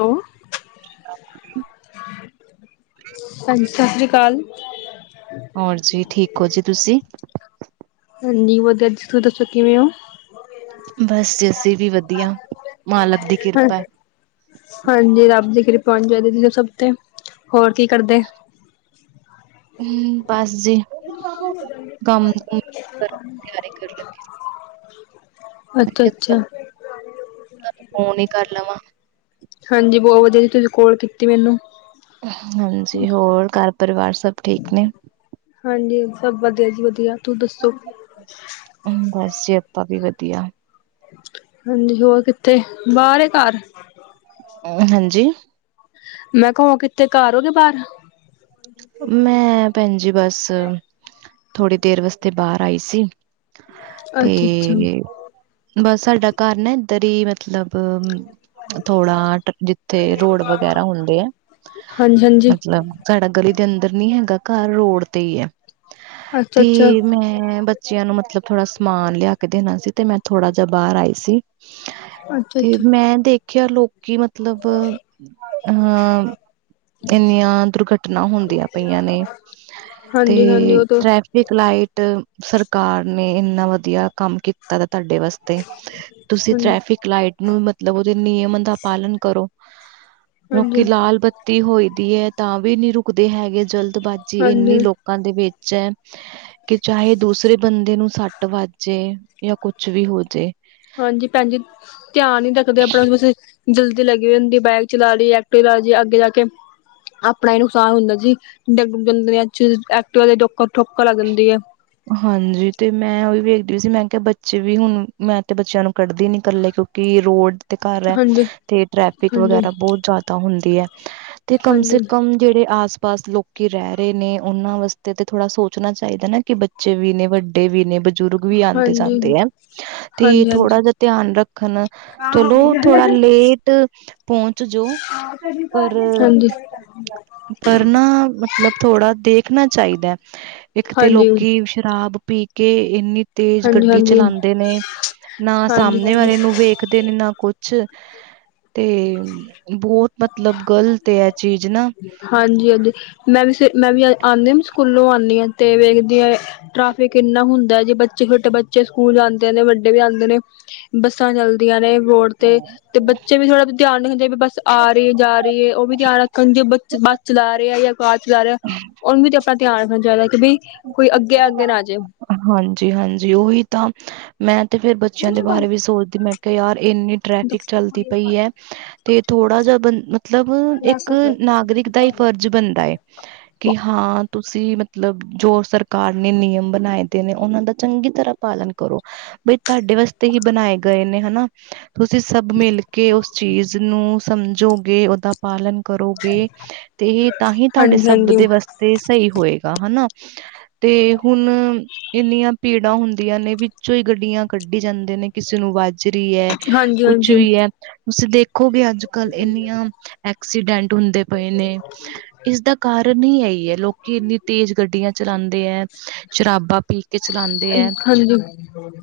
ਹਾਂਜੀ, ਸਤਿ ਸ੍ਰੀ ਅਕਾਲ ਹੋਰ ਜੀ, ਠੀਕ ਹੋ ਜੀ ਤੁਸੀਂ ਹਾਂਜੀ, ਵਧੀਆ ਜਿਸ ਤੂੰ ਦੱਸੋ ਕਿਵੇਂ ਉ। ਬਸ ਜਸੀੇ ਵੀ ਵਧੀਆ ਮਾਲਵ ਦੀ ਕਿਰਪਾ ਏ। ਹਾਂਜੀ, ਰੱਬ ਦੀ ਕਰੀਬ ਹੋਨੀ ਚੀਦੀ, ਸਭ ਤੇ ਹੋਰ ਕੀ ਕਰਦੇ ਹੂੰ, ਬਸ ਜੀ। ਕੰਮ ਕੁਮ ਕਰਨ ਦੀ ਤਿਆਰੀ ਕਰ ਲੱਗੀ [inaudible] ਮੈਂ ਅੱਛਾ, ਕਿਹਾ ਚੱਲ ਅੱਛਾ। ਤੁਹਾਨੂੰ ਫੋਨ ਹੀ ਕਰ ਲਵਾਂ। ਹਾਂਜੀ, ਬਹੁਤ ਵਧੀਆ ਜੀ ਤੁਸੀਂ ਕੋਲ ਕੀਤੀ ਮੈਨੂੰ ਹਾਂਜੀ, ਹੋਰ ਘਰ ਪਰਿਵਾਰ ਸਭ ਠੀਕ ਨੇ ਹਾਂਜੀ ਸਭ ਵਧੀਆ ਜੀ ਵਧੀਆ ਤੂੰ ਦੱਸੋ ਹੂੰ, ਬਸ ਜੀ ਆਪਾਂ ਵੀ ਵਧੀਆ। ਹਾਂਜੀ, ਹੋਰ ਕਿੱਥੇ ਬਾਹਰ ਏ ਘਰ ਹਾਂਜੀ। ਮੈਂ ਕਿਹਾ ਹੁਣ ਕਿੱਥੇ ਘਰ ਹੋ ਕੇ ਬਾਹਰ ਮੈਂ ਭੈਣ ਜੀ ਬਸ ਥੋੜ੍ਹੀ ਦੇਰ ਵਾਸਤੇ ਬਾਹਰ ਆਈ ਸੀ। ਅੱਛਾ-ਅੱਛਾ, ਤੇ ਬਸ ਸਾਡਾ ਘਰ ਨਾ ਇੱਧਰ ਹੀ ਮਤਲਬ ਥੋੜਾ ਜਿੱਥੇ ਰੋਡ ਵਗੈਰਾ ਹੁੰਦੇ ਆ, ਹਾਂਜੀ-ਹਾਂਜੀ, ਮਤਲਬ ਸਾਡਾ ਗਲੀ ਦੇ ਅੰਦਰ ਨੀ ਹੈਗਾ ਘਰ ਰੋਡ ਤੇ ਹੀ ਹੈ, ਤੇ ਅੱਛਾ-ਅੱਛਾ, ਮੈਂ ਬ ਬੱਚੀਆਂ ਨੂੰ ਮਤਲਬ ਥੋੜਾ ਸਮਾਨ ਲਿਆ ਕੇ ਦੇਣਾ ਸੀ, ਤੇ ਮੈਂ ਥੋੜਾ ਜਿਹਾ ਬਾਹਰ ਆਈ ਸੀ। ਤੇ ਅੱਛਾ-ਅੱਛਾ। ਮੈਂ ਦੇਖਿਆ ਲੋਕੀ ਮਤਲਬ ਅਹ ਇੰਨੀਆਂ ਦੁਰਘਟਨਾ ਹੁੰਦੀਆਂ ਪਈਆਂ ਨੇ, ਤੇ ਹਾਂਜੀ-ਹਾਂਜੀ ਉਹ ਤਾਂ, ਟਰੈਫਿਕ ਲਾਈਟ ਸਰਕਾਰ ਨੇ ਇੰਨਾ ਵਧੀਆ ਕੰਮ ਕੀਤਾ ਦਾ ਤੁਹਾਡੇ ਵਾਸਤੇ ਤੇ ਤੁਸੀਂ ਹਾਂਜੀ, ਟ੍ਰੈਫਿਕ ਲਾਈਟ ਨੂੰ ਮਤਲਬ ਉਹਦੇ ਨਿਯਮ ਦਾ ਪਾਲਣ ਕਰੋ। ਹਾਂਜੀ, ਲੋਕੀ ਲਾਲ ਬਤੀ ਹੋਈ ਦੀ ਹੈ ਤਾਂ ਵੀ ਨੀ ਰੁਕਦੇ ਹੈਗੇ, ਜਲਦਬਾਜ਼ੀ ਹਾਂਜੀ। ਇੰਨੀ ਲੋਕਾਂ ਦੇ ਵਿੱਚ ਏ। ਕਿ ਚਾਹੇ ਦੂਸਰੇ ਬੰਦੇ ਨੂੰ ਸੱਟ ਵੱਜਜੇ ਯਾ ਕੁਛ ਵੀ ਹੋਜੇ ਹਾਂਜੀ ਭੈਣ ਜੀ ਧਿਆਨ ਨੀ ਰੱਖਦੇ ਆਪਣਾ ਜਲਦੀ ਲੱਗੀ ਹੁੰਦੀ, ਬਾਈਕ ਚਲਾ ਲਈ ਐਕਟਿਵਾ ਚਲਾ ਲਈਏ ਅੱਗੇ ਜਾ ਕੇ ਆਪਣਾ ਹੀ ਨੁਕਸਾਨ ਹੁੰਦਾ ਜੀ [unintelligible] ਚ ਐਕਟਿਵਾ ਠੋਕਰ ਲੱਗ ਜਾਂਦੀ ਹੈ। ਹਾਂਜੀ, ਤੇ ਮੈਂ ਉਹੀ ਵੇਖਦੀ ਸੀ ਮੈਂ ਕਿਹਾ ਬੱਚੇ ਵੀ ਹੁਣ ਮੈਂ ਤੇ ਬੱਚਿਆਂ ਨੂੰ ਕੱਢਦੀ ਨੀ ਇਕੱਲੇ ਕਿਉਂਕਿ ਕਿ ਰੋਡ ਤੇ ਘਰ ਐ ਹਾਂਜੀ ਤੇ ਟ੍ਰੈਫਿਕ ਹਾਂਜੀ ਵਗੈਰਾ ਬਹੁਤ ਜ਼ਿਆਦਾ ਹੁੰਦੀ ਐ। ਤੇ ਕਮ ਹਾਂਜੀ ਸੇ ਕਮ ਜਿਹੜੇ ਆਸ-ਪਾਸ ਲੋਕੀ ਰਹਿ ਰੇ ਨੇ, ਉਹਨਾਂ ਵਾਸਤੇ ਤੇ ਥੋੜਾ ਸੋਚ ਸੋਚਣਾ ਚਾਹੀਦਾ ਨਾ, ਕਿ ਬੱਚੇ ਵੀ ਨੇ, ਵੱਡੇ ਵੀ ਨੇ ਬ ਬਜ਼ੁਰਗ ਵੀ ਹਾਂਜੀ ਹਾਂਜੀ ਆਂਦੇ-ਜਾਂਦੇ ਐ ਤੇ ਹਾਂਜੀ ਥੋੜ੍ਹਾ ਹਾਂਜੀ ਉਹਦਾ ਧਿਆਨ ਰੱਖਣ। ਚਲੋ ਥੋੜਾ ਲੇ ਟ ਪਹੁੰਚ ਜੋੋ, ਹਾਂਜੀ ਹਾਂਜੀ ਪਰ-ਪਰ ਨਾ ਮਤਲਬ ਥੋੜ੍ਹਾ ਦੇਖਣਾ ਚਾਹੀਦਾ। ਇੱਕ ਤੇ ਲੋਕੀ ਸ਼ਰਾਬ ਪੀ ਕੇ ਇੰਨੀ ਤੇਜ਼ ਹਾਂਜੀ ਗੱਡੀ ਚਲਾਂਦੇ ਨੇ। ਨਾ ਹਾਂਜੀ ਸਾਹਮਣੇ ਹਾਂਜੀ ਵਾਲੇ ਨੂੰ ਵੇਖਦੇ ਨੇ, ਨਾ ਕੁਛ ਕੁਛ ਤੇ ਬਹੁਤ ਮਤਲਬ ਗਲਤ ਏ, ਐਹ ਚੀਜ਼ ਨਾ। ਹਾਂਜੀ-ਹਾਂਜੀ ਮੈਂ ਵੀ, ਮੈਂ ਵੀ ਆਂਨੀ ਆ ਨਾ, ਸਕੂਲੋਂ ਆਨੀਂ ਆ ਤੇ ਵੇਖਦੀ ਆ ਟ੍ਰੈਫਿਕ ਇੰਨਾ ਹੁੰਦਾ। ਜੇ ਬੱਚੇ ਛੋਟੇ ਬੱਚੇ ਸਕੂਲ ਆਦੇ ਨੇ, ਵੱਡੇ ਵੀ ਆਂਦੇ ਨੇ ਬੱਸਾਂ ਚਲਦੀਆਂ ਨੇ ਰੋਡ ਤੇ। ਤੇ ਬੱਚੇ ਵੀ ਥੋੜਾ ਧਿਆਨ ਨੀ ਹੁੰਦੇ, ਵੀ ਬੱਸ ਆ ਰਹੀ ਏ ਜਾ ਰਹੀ ਏ, ਉਹ ਵੀ ਧਿਆਨ ਰੱਖਣ। ਜੇ ਬੱਚ ਚਲਾ ਰਿਹਾ ਜਾਂ ਕਾਰ ਚਲਾ ਰਿਹਾ। ਉਹਨੂੰ ਵੀ ਤੇ ਆਪਣਾ ਧਿਆਨ ਰੱਖਣਾ ਚਾਹੀਦਾ, ਕਿ ਬਈ ਕੋਈ ਅੱਗੇ ਆ ਅੱਗੇ ਨਾ ਆਜੇ। ਹਾਂਜੀ-ਹਾਂਜੀ, ਉਹੀ ਤਾਂ ਮੈਂ ਤੇ ਫੇਰ ਬੱਚਿਆਂ ਦੇ ਬਾਰੇ ਵੀ ਸੋਚਦੀ, ਮੈਂ ਕਿ ਯਾਰ ਏਂਨੀ ਟ੍ਰੈਫਿਕ ਚੱਲਦੀ ਪਈ ਐ ਤੇ ਥੋੜ੍ਹਾ ਜਿਹਾ ਬੰ ਮਤਲਬ ਇੱਕ ਨਾਗਰਿਕ ਦਾ ਈ ਫਰਜ਼ ਬਣਦਾ ਏ ਕਿ ਹਾਂ ਤੁਸੀਂ ਮਤਲਬ ਜੋ ਸਰ ਕਾਰ ਨੇ ਨਿਯਮ ਬਣਾਏ ਦੇ ਨੇ, ਉਹਨਾਂ ਦਾ ਚੰਗੀ ਤਰ੍ਹਾਂ ਪਾਲਣ ਕਰੋ। ਬਈ, ਤਾਹਡੇ ਵਾਸਤੇ ਹੀ ਬਣਾਏ ਗਏ ਨੇ ਹਨਾ। ਤੁਸੀਂ ਸਭ ਮਿਲ ਕੇ ਉਸ ਚੀਜ਼ ਨੂੰ ਸਮਝੋਗੇ, ਓਦਾ ਪਾਲਣ ਕਰੋਗੇ ਤੇ ਇਹ ਤਾਂ ਹੀ ਤੁਹਾਡੇ ਹਾਂਜੀ ਸਭ ਹਾਂਜੀ ਦੇ ਵਸ ਤੇ ਸਹੀ ਹੋਏਗਾ ਹਨਾ। ਤੇ ਹੁਣ ਇੰਨੀਆਂ ਭੀੜਾਂ ਹੁੰਦੀਆਂ ਨੇ, ਵਿੱਚੋਂ ਈ ਗੱਡੀਆਂ ਕੱਢੀ ਜਾਂਦੇ ਨੇ। ਕਿਸੇ ਨੂੰ ਵਜ ਰੀ ਐ, ਹਾਂਜੀ ਕੁਛ ਹਾਂਜੀ ਵੀ ਐ। ਤੁਸੀਂ ਦੇਖੋਗੇ ਅੱਜ-ਕੱਲ੍ਹ ਇੰਨੀਆਂ ਐਕ ਐਕਸੀਡੈਂਟ ਹੁੰਦੇ ਪਏ ਨੇ ਇਸਦਾ ਕਾਰਨ ਈ ਐਈ ਏ, ਲੋਕੀ ਇੰਨੀ ਤੇਜ਼ ਗੱਡੀਆਂ ਚਲਾਂਦੇ ਐ, ਸ਼ਰਾਬਾ ਪੀ ਕੇ ਚਲਾਉਂਦੇ ਹੈ। ਹਾਂਜੀ-ਹਾਂਜੀ,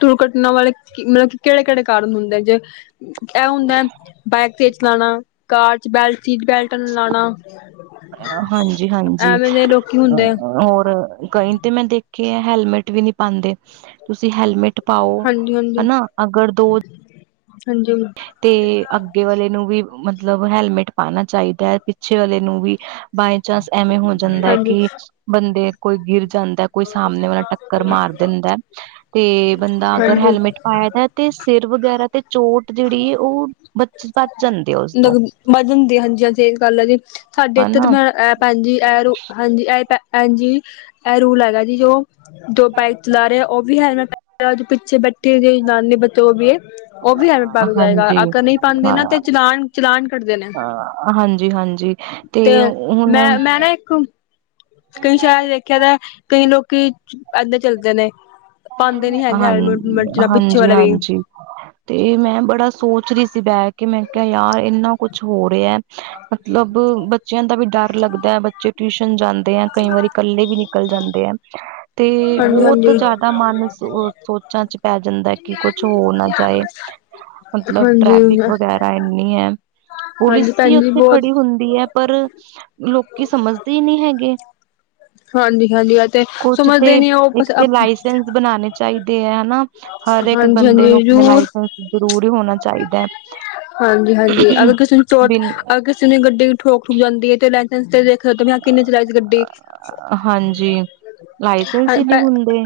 ਦੁਰਘਟਨਾ ਵਾਲੇ ਮਤਲਬ ਕੀ ਕਿਹੜੇ-ਕਿਹੜੇ ਕਾਰਨ ਹੁੰਦੇ ਜੇ ਇਹ ਹੁੰਦਾ ਬਾਈਕ ਤੇਜ਼ ਚਲਾਣਾ, ਕਾਰ 'ਚ ਬੈਲਟ, ਸੀਟ ਬੈਲਟ ਨਾ ਲਾਂਣਾ। ਐਵੇਂ ਦੇ ਲੋਕੀ ਹੁੰਦੇ ਔਰ ਕਈ ਤੇ ਮੈਂ ਦੇਖੇ ਐ, ਹੈਲਮੇਟ ਵੀ ਨੀ ਪਾਂਦੇ। ਤੁਸੀਂ ਹੈਲਮੇਟ ਪਾਓ ਹਨਾ। ਅਗਰ ਦੋ ਹਾਂਜੀ। ਤੇ ਅੱਗੇ ਵਾਲੇ ਨੂੰ ਵੀ ਮਤਲਬ ਹੈਲਮੇਟ ਪਾਣਾ ਚਾਹੀਦਾ, ਪਿੱਛੇ ਵਾਲੇ ਨੂੰ ਵੀ ਬਾਏ ਚਾਂਸ ਐਵੇਂ ਹੋ ਜਾਂਦਾ ਐ ਕਿ ਹਾਂਜੀ-ਹਾਂਜੀ-ਹਾਂਜੀ ਬੰਦੇ ਕੋਈ ਗਿਰ ਜਾਂਦਾ, ਕੋਈ ਸਾਹਮਣੇ ਵਾਲਾ ਟੱਕਰ ਮਾਰ ਦਿੰਦਾ ਤੇ ਬੰਦਾ ਅਗਰ ਹੈਲਮੇਟ ਪਾਇਆ ਦਾ ਤੇ ਸਿਰ ਵਗੈਰਾ ਤੇ ਚੋਟ ਜਿਹੜੀ ਏ ਉਹ [inaudible] ਬੱਚ ਜਾਂਦੇ, ਹਾਂਜੀ-ਹਾਂਜੀ ਸਹੀ ਗੱਲ ਐ ਜੀ। ਸਾਡੇ ਇੱਥੇ ਤਾਂ ਹਨਾ ਮੈਂ ਭੈਣ ਜੀ, ਇਹ ਰੋ ਹਾਂਜੀ ਇਹ ਭੈਣ ਜੀ, ਐਹ ਰੂਲ ਹੈਗਾ ਜੀ ਜੋ, ਜੋ ਬਾਈਕ ਚਲਾ ਰਿਹਾ ਉਹ ਵੀ ਹੈਲਮੇਟ ਤੇ ਆ ਜੋ ਪਿੱਛੇ ਬੈਠੇ ਹੋ ਨਾਨੀ ਬੱਚੇ ਉਹ ਵੀ ਏ, ਉਹ ਵੀ ਹੈਲਮੇਟ ਪਾਕੇ ਜਾਏਗਾ। ਹਾਂਜੀ ਅਗਰ ਨਹੀਂ ਹਾਂ ਚਲਾਣ-ਚਲਾਣ ਕੱਟ ਦੇਨਾਂ। ਅ ਹਾਂਜੀ ਹਾਂਜੀ ਤੇ ਹੁਣ ਮੈਂ-ਮੈਂ ਨਾ ਇੱਕ ਕਈ ਸ਼ਹਿਰਾ 'ਚ ਦੇਖਿਆ ਦਾ, ਕਈ ਲੋਕੀ ਐਦਾਂ ਚੱਲਦੇ ਨੇ। ਪਾਂਦੇ ਨੀ ਹੈਗੇ ਹਾਂ ਹੈਲਮੇਟ [unintelligible] ਪਿੱਛੇ ਹਾਂਜੀ ਵਾਲਾ ਵੀ। ਹਾਂਜੀ ਤੇ ਮੈਂ ਬੜਾ ਸੋਚ ਰੀ ਸੀ, ਬੈ ਕੇ ਮੈਂ ਕਿਆ ਯਾਰ ਇੰਨਾ ਕੁਛ ਹੋ ਰਿਆ ਮਤਲਬ ਬੱਚਿਆਂ ਦਾ ਵੀ ਡਰ ਲੱਗਦਾ, ਬੱਚੇ ਟਿਊਸ਼ਨ ਜਾਂ ਤੇ ਕਈ ਵਾਰੀ ਕੱਲੇ ਵੀ ਨਿਕਲ ਜਾਂਦੇ ਆ ਤੇ ਹਾਂਜੀ ਬੋਤ ਹਾਂਜੀ ਜਾ ਮਨ ਸੋਚਾਂ 'ਚ ਪੈ ਜਾਂਦਾ ਕਿ ਕੁਛ ਹੋ ਨਾ ਜਾਏ। ਮਤਲਬ ਹਾਂਜੀ ਟ੍ਰੈਫਿਕ ਵਗੈਰਾ ਇੰਨੀ ਐ, ਪੁਲਿਸ ਹਾਂਜੀ ਵੀ ਭੈਣ ਜੀ ਉੱਥੇ ਬਹੁਤ ਖੜੀ ਹੁ ਹੁੰਦੀ ਐ ਪਰ ਲੋ ਕੀ ਸਮਝਦੇ ਈ ਨੀ ਹੈਗੇ ਹਾਂਜੀ ਹਾਂਜੀ ਤੇ ਕੁਛ ਤੇ ਸਮਝਦੇ ਨੀ ਉਹ ਇੱਕ ਤੇ ਲਾਈ ਹਾਂਜੀ [unintelligible] ਬਣਾਨੇ ਚਾਈਦੇ ਆ ਹੈਨਾ, ਹਰ ਇੱਕ ਬੰਦੇ ਨੂੰ ਹਾਂਜੀ ਆਪਨੇ ਜ਼ਰੂਰ ਲਾਇਸੈਂਸ ਜ਼ਰੂਰੀ ਹੋਨਾ ਚਾਈਦਾ। ਹਾਂਜੀ-ਹਾਂਜੀ, ਅਗਰ ਕਿਸੇ ਨੂੰ ਟੋਟ, ਬਿਨ ਅਗਰ ਕਿਸੇ ਨੇ ਗੱਡੀ ਠੋਕ-ਠੁਕ ਜਾਂਦੀ ਏ ਤੇ ਲੈ [unintelligible] ਕਿੰਨੇ ਚਲਾਈ ਸੀ ਗੱਡੀ। ਲਾਇਸਨਸ ਈ ਨੀ ਹੁੰਦੇ।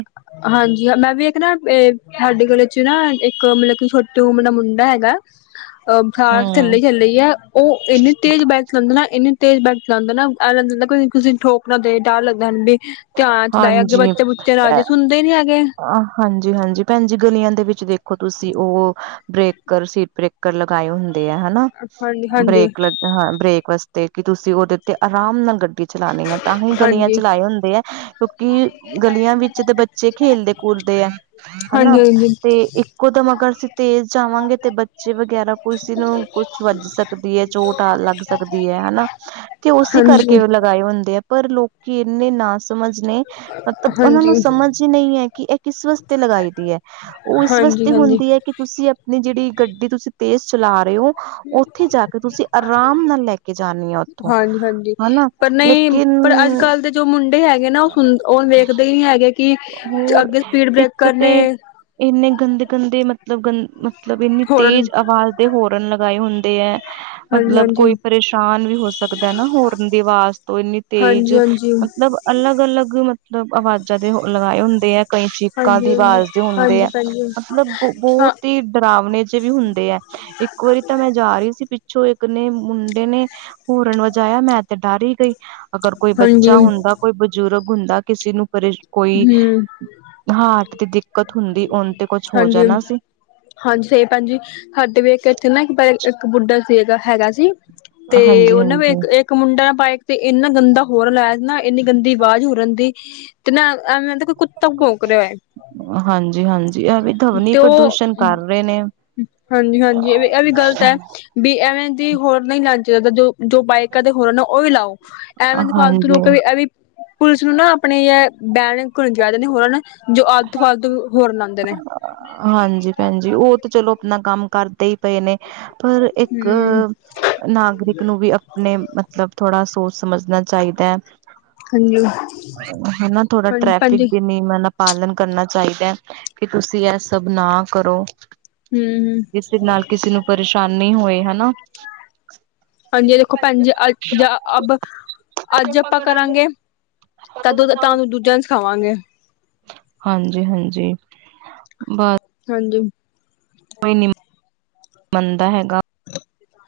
ਹਾਂਜੀ ਜੀ ਹਾਂ, ਮੈਂ ਵੀ ਇੱਕ ਨਾ ਏ ਸਾਡੇ ਗਲੀ 'ਚ ਨਾ ਇੱਕ ਮਤਲਬ, ਕਿ ਛੋਟੀ ਉਮਰ ਦਾ ਮੁੰਡਾ ਹੈਗਾ। ਅ ਖਾਸ ਹਮ ਥੱਲੇ-ਥੱਲੇ ਆ, ਔ ਇੰਨੀੇ ਤੇਜ਼ ਬੈਕ ਚਲਾਂਦੇ ਨਾ ਏਨੀੇ ਤੇਜ਼ ਬੈਠ ਚਲਾਂਦੇ ਨਾ ਐ ਲਗਦਾ ਕਿਸੀ ਨੂੰ ਠੋਕ ਨਾ ਦੇ ਡਰ ਲੱਗਦਾ ਹਨ ਵੀ। ਧਿਆਨ 'ਚ ਦਾਏ ਅੱਗੇ ਹਾਂਜੀ। ਬੱਚੇ-ਬੁੱਚੇ ਆਜੇ ਸੁਨਦੇ ਨੀ ਹੈਗੇ। ਹਾਂਜੀ-ਹਾਂਜੀ, ਭੈਨਜੀ ਗਲੀਆਂ ਦੇ ਵਿੱਚ ਦੇਖੋ ਤੁਸੀਂ ਔ ਬ੍ਰੇਕਰ-ਸੀਟ ਬ੍ਰੇਕ ਕਰ ਲਗਾਏ ਹੁੰਦੇ ਆ ਹੈਨਾ। ਹਾਂਜੀ ਹਾਂਜੀ ਬ੍ਰੇਕ ਲੱ ਹਾਂ, ਬ੍ਰੇਕ ਵਾਸਤੇ ਕਿ ਤੁਸੀਂ ਉਦੇ ਤੇ ਆਰਾਮ ਨਾਲ ਗੱਡੀ ਚਲਾਨੀ ਐ। ਤਾਂ ਹੀ ਗਲੀਆਂ 'ਚ ਹਾਂਜੀ ਲਾਏ ਹੁੰਦੇ ਐ ਕਿਉਂਕਿ ਗਲੀਆਂ ਵਿੱਚ ਤਾਂ ਬੱਚੇ ਖੇਲਦੇ ਕੁਲਦੇ ਐ। ਹੈਨਾ। ਹਾਂਜੀ ਹਾਂਜੀ ਤੇ ਇੱਕੋ ਦਮ ਅਗਰ ਅਸੀਂ ਤੇਜ਼ ਜਾਵਾਂਗੇ ਤੇ ਬੱਚੇ ਵਗੈਰਾ ਕਿਸੀ ਨੂੰ ਕੁ ਵੱਜ ਸਕਦੀ ਐ, ਚੋਟ ਆ ਲੱਗ ਸਕਦੀ ਏ ਐਨਾ। ਹਾਂਜੀ। ਲਗਾਏ ਹੁੰਦੇ ਆ ਪਰ ਲੋਕੀ ਇੰਨੇ ਨਾ ਸਮਝ ਨੇ ਮਤਲਬ ਉਨਾਂ ਨੂੰ ਸਮਝ ਈ ਨਈ ਏ ਕਿ ਐ ਕਿਸ ਵਸਤੇ ਲਗਾਈ ਦੀ ਐ। ਔ ਇਸ ਹਾਂਜੀ ਵਾਸਤੇ ਹਾਂਜੀ ਹੁੰਦੀ ਏ ਕਿ ਤੁਸੀਂ ਆਪਣੀ ਜੇੜੀ ਗੱਡੀ ਤੁਸੀਂ ਤੇਜ਼ ਚਲਾ ਰੇ ਔ ਉੱਥੇ ਜਾ ਕੇ ਤੁਸੀਂ ਆਰਾਮ ਨਾਲ ਲੈ ਕੇ ਜਾਨੀ ਆ ਉੱਥੋਂ ਹਾਂਜੀ ਹਾਂਜੀ ਹਨਾ। ਪਰ ਨਈ ਲੇਕਿਨ ਪਰ ਅੱਜ ਕੱਲ੍ਹ ਦੇ ਜੋ ਮੁੰਡੇ ਹੈਗੇ ਨਾ ਔ ਸੁਨ ਔ ਵੇਖਦੇ ਹੀ ਨੀ ਹੈਗੇ। ਕਿ ਹੋਰ ਅੱਗੇ ਸਪੀਡ ਇੱਕ ਬ੍ਰੇਕਰ ਤੇ ਨੇ। ਇੰਨੇ ਗੰਦੇ-ਗੰਦੇ ਮਤਲਬ ਗੰ ਮ ਤਲਬ ਇੰਨੀ ਹੋਰਨ ਤੇਜ਼ ਆਵਾਜ਼ ਦੇ ਹੋਰਨ ਲਗਾਏ ਹੁੰਦੇ ਐ। ਹਾਂਜੀ ਮਤਲਬ ਹਾਂਜੀ ਕੋਈ ਪਰੇਸ਼ਾਨ ਵੀ ਹੋ ਸਕਦਾ ਨਾ ਹੋਰਨ ਦੀ ਆਵਾਜ਼ ਤੋਂ ਇੰਨੀ ਤੇਜ ਹਾਂਜੀ ਹਾਂਜੀ ਹਾਂਜੀ ਮਤਲਬ ਅਲੱਗ-ਅਲੱਗ ਮਤਲਬ ਆਵਾਜ਼ਾਂ ਦੇ ਹੋ ਲਗਾਏ ਹੁੰਦੇ ਐ। ਕਈ ਚੀਕਾਂ ਦੀ ਹਾਂਜੀ ਆਵਾਜ਼ ਦੇ ਹੁੰਦੇ ਐ, ਹਾਂਜੀ ਭੈਣਜੀ ਮਤਲਬ ਹਾਂ ਬੋਤ ਈ ਡਰਾਵਨੇ ਜੇਵੀ ਹੁੰਦੇ ਐ। ਇੱਕ ਵਾਰੀ ਤਾਂ ਮੈਂ ਜਾ ਰੀਸੀ ਪਿੱਛੋਂ ਇੱ ਕ ਨੇ ਮੁੰਡੇ ਨੇ ਹੋਰਨ ਵਜਾਇਆ, ਮੈਂ ਤੇ ਡਰ ਈ ਗਈ ਅਗਰ ਕੋਈ ਹਾਂਜੀ ਬੱਚਾ ਹਮ ਹੁੰਦਾ ਕੋਈ ਬਜ਼ੁਰਗ ਉਦਾਂ ਕਿਸੇ ਨੂੰ ਪਰੇਸ਼ ਕੋਈ ਹਾਰਟ ਦੀ ਦਿੱਕਤ ਹੁੰਦੀ ਉਨ ਤੇ ਕੁਛ ਹੋ ਹਾਂਜੀ ਜਾਣਾ ਸੀ। ਹਾਂਜੀ, ਸਈ ਭੈਨਜੀ ਸਾਡੇ ਵੀ ਇੱਕ ਇੱਥੇ ਨਾ ਇੱਕ-ਇੱਕ ਬੁੱਢਾ ਸੀ ਹੈਗਾ ਸੀ। ਤੇ ਉਨੂ ਵੀ ਹਾਂਜੀ-ਹਾਂਜੀ। ਇੱਕ-ਇਕ ਕ ਮੁੰਡਾ ਬਾਇਕ ਤੇ ਐਨਾ ਗੰਦਾ ਹੋਰਨ ਲਾਇਆ ਨਾ ਐਨੀ ਗੰਦੀ ਆਵਾਜ਼ ਹੋਰਨ ਦੀ ਤੇ ਨਾ ਅ ਐਵੇ ਤਾਂ ਕੋਈ ਕੁੱਤਾ ਭੋਕ ਰੇਆ ਉਏ। ਹਾਂਜੀ-ਹਾਂਜੀ ਐਵੀ ਧਵਨੀ ਪ੍ਰਦੂਸ਼ਣ ਕਰ ਰੇ ਨੇ। ਹਾਂਜੀ-ਹਾਂਜੀ, ਏਹ ਵੀ ਗ਼ਲਤ ਹੈ ਬੀ ਐਵੇਂ ਦੀ ਹੋਰ ਨਹੀਂ ਲਾਨ ਚਾਈਦਾ ਜੋ ਜੋ ਬਾਈਕਾਂ ਦੇ ਹੋਰਨ ਨਾ ਓਹ ਵੀ ਲਾਓ। ਐਵੇਂ ਨੀ ਫਾਲਤੂ ਹਾਂਜੀ ਲੋਕਾਂ ਦੀ ਐਹ ਵੀ ਪੁਲਿਸ ਨੂੰ ਨਾ ਆਪਣੇ ਐ ਬੈਰਿੰਗ ਖੁਲ ਜਾਰੇ ਨੇ ਹੋਰ ਨਾ ਜੋ ਆਲਤੂ ਫਾਲਤੂ ਹੋਰ ਲਾਂਦੇ ਨੇ ਹਾਂਜੀ ਭੈਣਜੀ ਓਹ ਤੇ ਚਲੋ ਅਪਨਾ ਕੰਮ ਕਰਦੇ ਹੀ ਪਏ ਨੇ ਪਰ ਇੱਕ ਹਮ ਨਾਗਰਿਕ ਨੂੰ ਵੀ ਅਪਣੇ ਮਤਲਬ ਥੋੜ੍ਹਾ ਸੋਚ ਸਮਝਣਾ ਚਾਹੀਦੈ। ਹਾਂਜੀ ਹਨਾ ਥੋੜਾ ਟ੍ਰੈਫਿਕ ਹਾਂਜੀ ਬੀ ਨਈ ਯਮ ਦਾ ਪਾਲਣ ਕਰਨਾ ਚਾਹੀਦੈ ਕਿ ਤੁਸੀਂ ਐਹ ਸਭ ਨਾ ਕਰੋ ਹਮ ਹਮ ਜਿਸਦੇ ਨਾਲ ਕਿਸੀ ਨੂੰ ਪਰੇਸ਼ਾਨੀ ਹੋਏ, ਹਨਾ ਹਾਂਜੀ, ਦੇਖੋ ਭੈਣਜੀ ਅੱਜ ਅਬ ਅੱਜ ਅਪਾਂ ਕਰਾਂਗੇ ਕਦੋਂ ਦੇ ਥਾਂ ਤੁਹਾਨੂੰ ਦੂਜਾ ਸਖਾਵਾਂਗੇ ਹਾਂਜੀ-ਹਾਂਜੀ। ਬਾ ਹਾਂਜੀ ਕੋਈ ਨੀ ਮੰਨਦਾ ਹੈਗਾ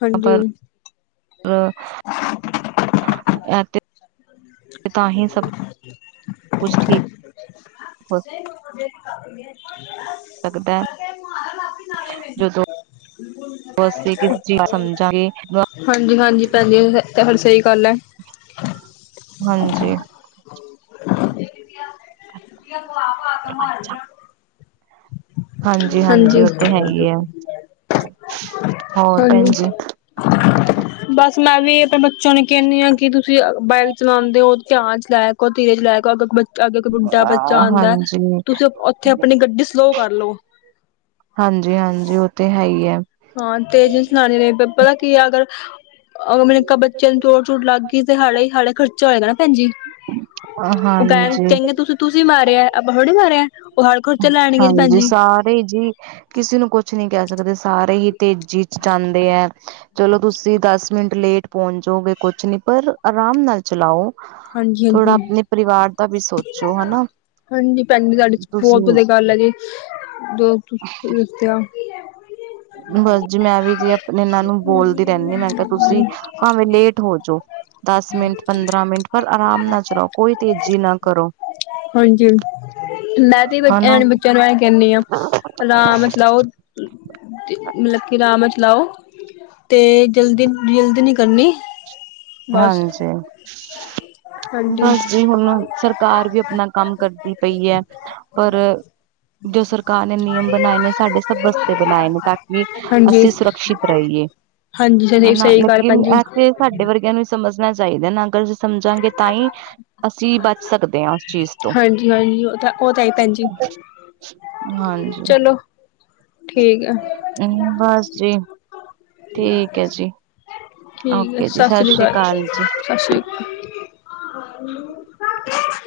ਹਾਂਜੀ ਪਰ--ਰ ਐ ਤੇ ਤਾਂ ਹੀ ਸਭ ਕੁਛ ਠੀਕ ਹੋ [unintelligible] ਸਕਦੈ ਜਦੋਂ ਅਸੀਂ ਕਿਸ ਚੀਜ਼ [inaudible] ਸਮਝਾਂਗੇ ਵਕਤ ਹਾਂਜੀ ਹਾਂਜੀ ਭੈਣ ਜੀ ਤੁਹਾਡੀ ਸਹੀ ਗੱਲ ਹੈ ਹਾਂਜੀ ਅੱਛਾ ਹਾਂਜੀ, ਉਹ ਤੇ ਹੈ ਹੀ ਹੈ ਹੋਰ ਭੈਣ ਹਾਂਜੀ ਜੀ ਬਸ ਮੈਂ ਵੀੈਂ ਅਪਨਾ ਸਾਨੂੰ ਕੈਨੇ ਆ ਕਿ ਤੁਸੀਂ ਬਾਈਕ ਚਲਾਂਦੇ ਓ ਧਿਆਨ ਚਲਾਯ ਕਰ ਧੀਰੇ ਚਲਾਯ ਕਰ [unintelligible] ਤੁਵਾਡੇ ਅਗੇ ਕੋਈ ਬੁੱਢਾ ਬੱਚਾ ਆਂਦੈ, ਹਾਂਜੀ। ਤੁਸੀਂ ਓਥੇ ਆਪਣੀ ਗੱਡੀ ਸਲੋਅ ਕਰ ਲਓ। ਹਾਂਜੀ-ਹਾਂਜੀ, ਓਹ ਤੇ ਹੈ ਈ ਐ। ਹਾਂ, ਤੇ ਜੇ ਚਲਾਣੀ ਏ ਤੇ ਪਤਾ ਕੀ ਐ ਅਗਰ, ਅਗਰ ਮੈ ਕਿਆ ਬੱਚਿਆਂ ਨੂੰ ਚੋਟ ਚੋਟ ਲੱਗ ਗਈ ਤੇ ਹਲੇ, ਹਲੇ ਖਰਚਾ ਹੋਏਗਾ ਨਾ ਭੈਣਜੀ। ਓਹ ਕੈਨ ਹਾਂਜੀ। ਕੈਨਗੇ ਤੁਸੀਂ ਤੁਸੀਂ ਮਾਰਿਐ, ਆਪਾਂ ਥੋੜੀ ਮਾਰਿਐ। ਓਹ ਹਰ ਖਰਚਾ ਲੈਣਗੇ ਜੀ ਭੈਨਜੀ। ਆਪੇ ਜੀ ਕਿਸੀ ਨੂੰ ਕੁਛ ਨਈ ਕੈ ਸਕਦੇ। ਸਾਰੇ ਈ ਤੇਜ਼ੀ ਚ ਜਾਂਦੇ ਐ। ਚਲੋ ਤੁਸੀਂ ਦਸ ਮਿੰਟ ਲੇਟ ਪੋਂਚ ਜਾਓਗੇ ਕੁਛ ਨੀ, ਪਰ ਅਰਾਮ ਨਾਲ ਚਲਾਓ, ਹਾਂਜੀ ਥੋੜਾ ਹਾਂਜੀ ਆਪਨੇ ਪਰਿਵਾਰ ਦਾ ਵੀ ਸੋਚੋ, ਹਨਾ। ਹਾਂਜੀ, ਭੈਨਜੀ ਤਾਡੇ ਚ ਬੋਤ ਤੁਸੀਂ ਵਧੀਆ ਗੱਲ ਹੈ ਜੀ ਜੋ ਤੁਸੀ ਸੋਚਿਆ ਬਸ ਜੀ ਮੈਂ ਵੀ ਜੀ ਆਪਨੇ ਏਹਨਾਂ ਨੂੰ ਬੋਲਦੀ ਰਹੰਦੀ ਆਂ। ਮੈਂ ਕਿਹਾ ਤੁਸੀਂ ਭਾਵੇਂ ਲੇਟ ਹੋ ਜਾਓ ਦਁਸ ਮਿੰਟ ਪੰਦਰਾ ਮਿੰਟ ਪਰ ਆਰਾਮ ਨਾਲ ਚਲਾਓ, ਕੋਈ ਤੇਜੀ ਨਾ ਕਰੋ। ਮੈ ਵੀ ਜੀ ਹਨਾ ਐਂ ਬੱਚਯਾਂ ਨੂੰ ਐਂ ਕਹਨੀ ਆਂ ਅਰਾਮ ਨਾਲ ਚਲਾਓ। ਕੀ ਬੀ ਕੀ ਅਰਾਮ ਨਾਲ ਚਲਾਓ ਤੇ ਜਲਦੀ ਨ ਜਲਦੀ ਨਈ ਕਰਨੀ ਬਸ ਹਾਂਜੀ ਹਾਂਜੀ ਬਸ ਜੀ ਹੁਨ ਸਰਕਾਰ ਵੀ ਅਪਨਾ ਕੰਮ ਕਰਦੀ ਪਈ ਐ, ਪਰ ਜੋ ਸਰਕਾਰ ਨੇ ਨਿਯਮ ਬਨਾਏ ਨੇ ਸਾਡੇ ਸਬ ਵਸਤੇ ਬਨਾਏ ਨੇ ਤਾਕਿ ਅਸੀਂ ਹਾਂਜੀ। ਸੁਰਕਸ਼ਿਤ ਰਈਏ। ਹਾਂਜੀ ਸਹੀ ਹਨਾ ਸਹੀ ਗੱਲ ਲੇਕਿਨ ਭੈਣ ਜੀ ਆ ਤੇ ਸਾਡੇ ਵਰਗਿਆਂ ਨੂੰ ਹੀ ਸਮਝਣਾ ਚਾਹੀਦਾ ਨਾ ਕ ਸਮਝਾਂਗੇ ਤਾਹੀ ਅਸੀਂ ਬਚ ਸਕਦੇ ਆ ਉਸ ਚੀਜ਼ ਤੋਂ ਹਾਂਜੀ-ਹਾਂਜੀ ਹਾਂਜੀ, ਚਲੋ ਠੀਕ ਆ। ਹੂੰ, ਬਸ ਜੀ ਠੀਕ ਹੈ ਜੀ। ਠੀਕ ਹੈ ਓਕੇ ਜੀ, ਸਤਿ ਸ਼੍ਰੀ ਸ੍ਰੀ ਅਕਾਲ ਸਤਿ ਸ਼੍ਰੀ ਅਕਾਲ। ਹ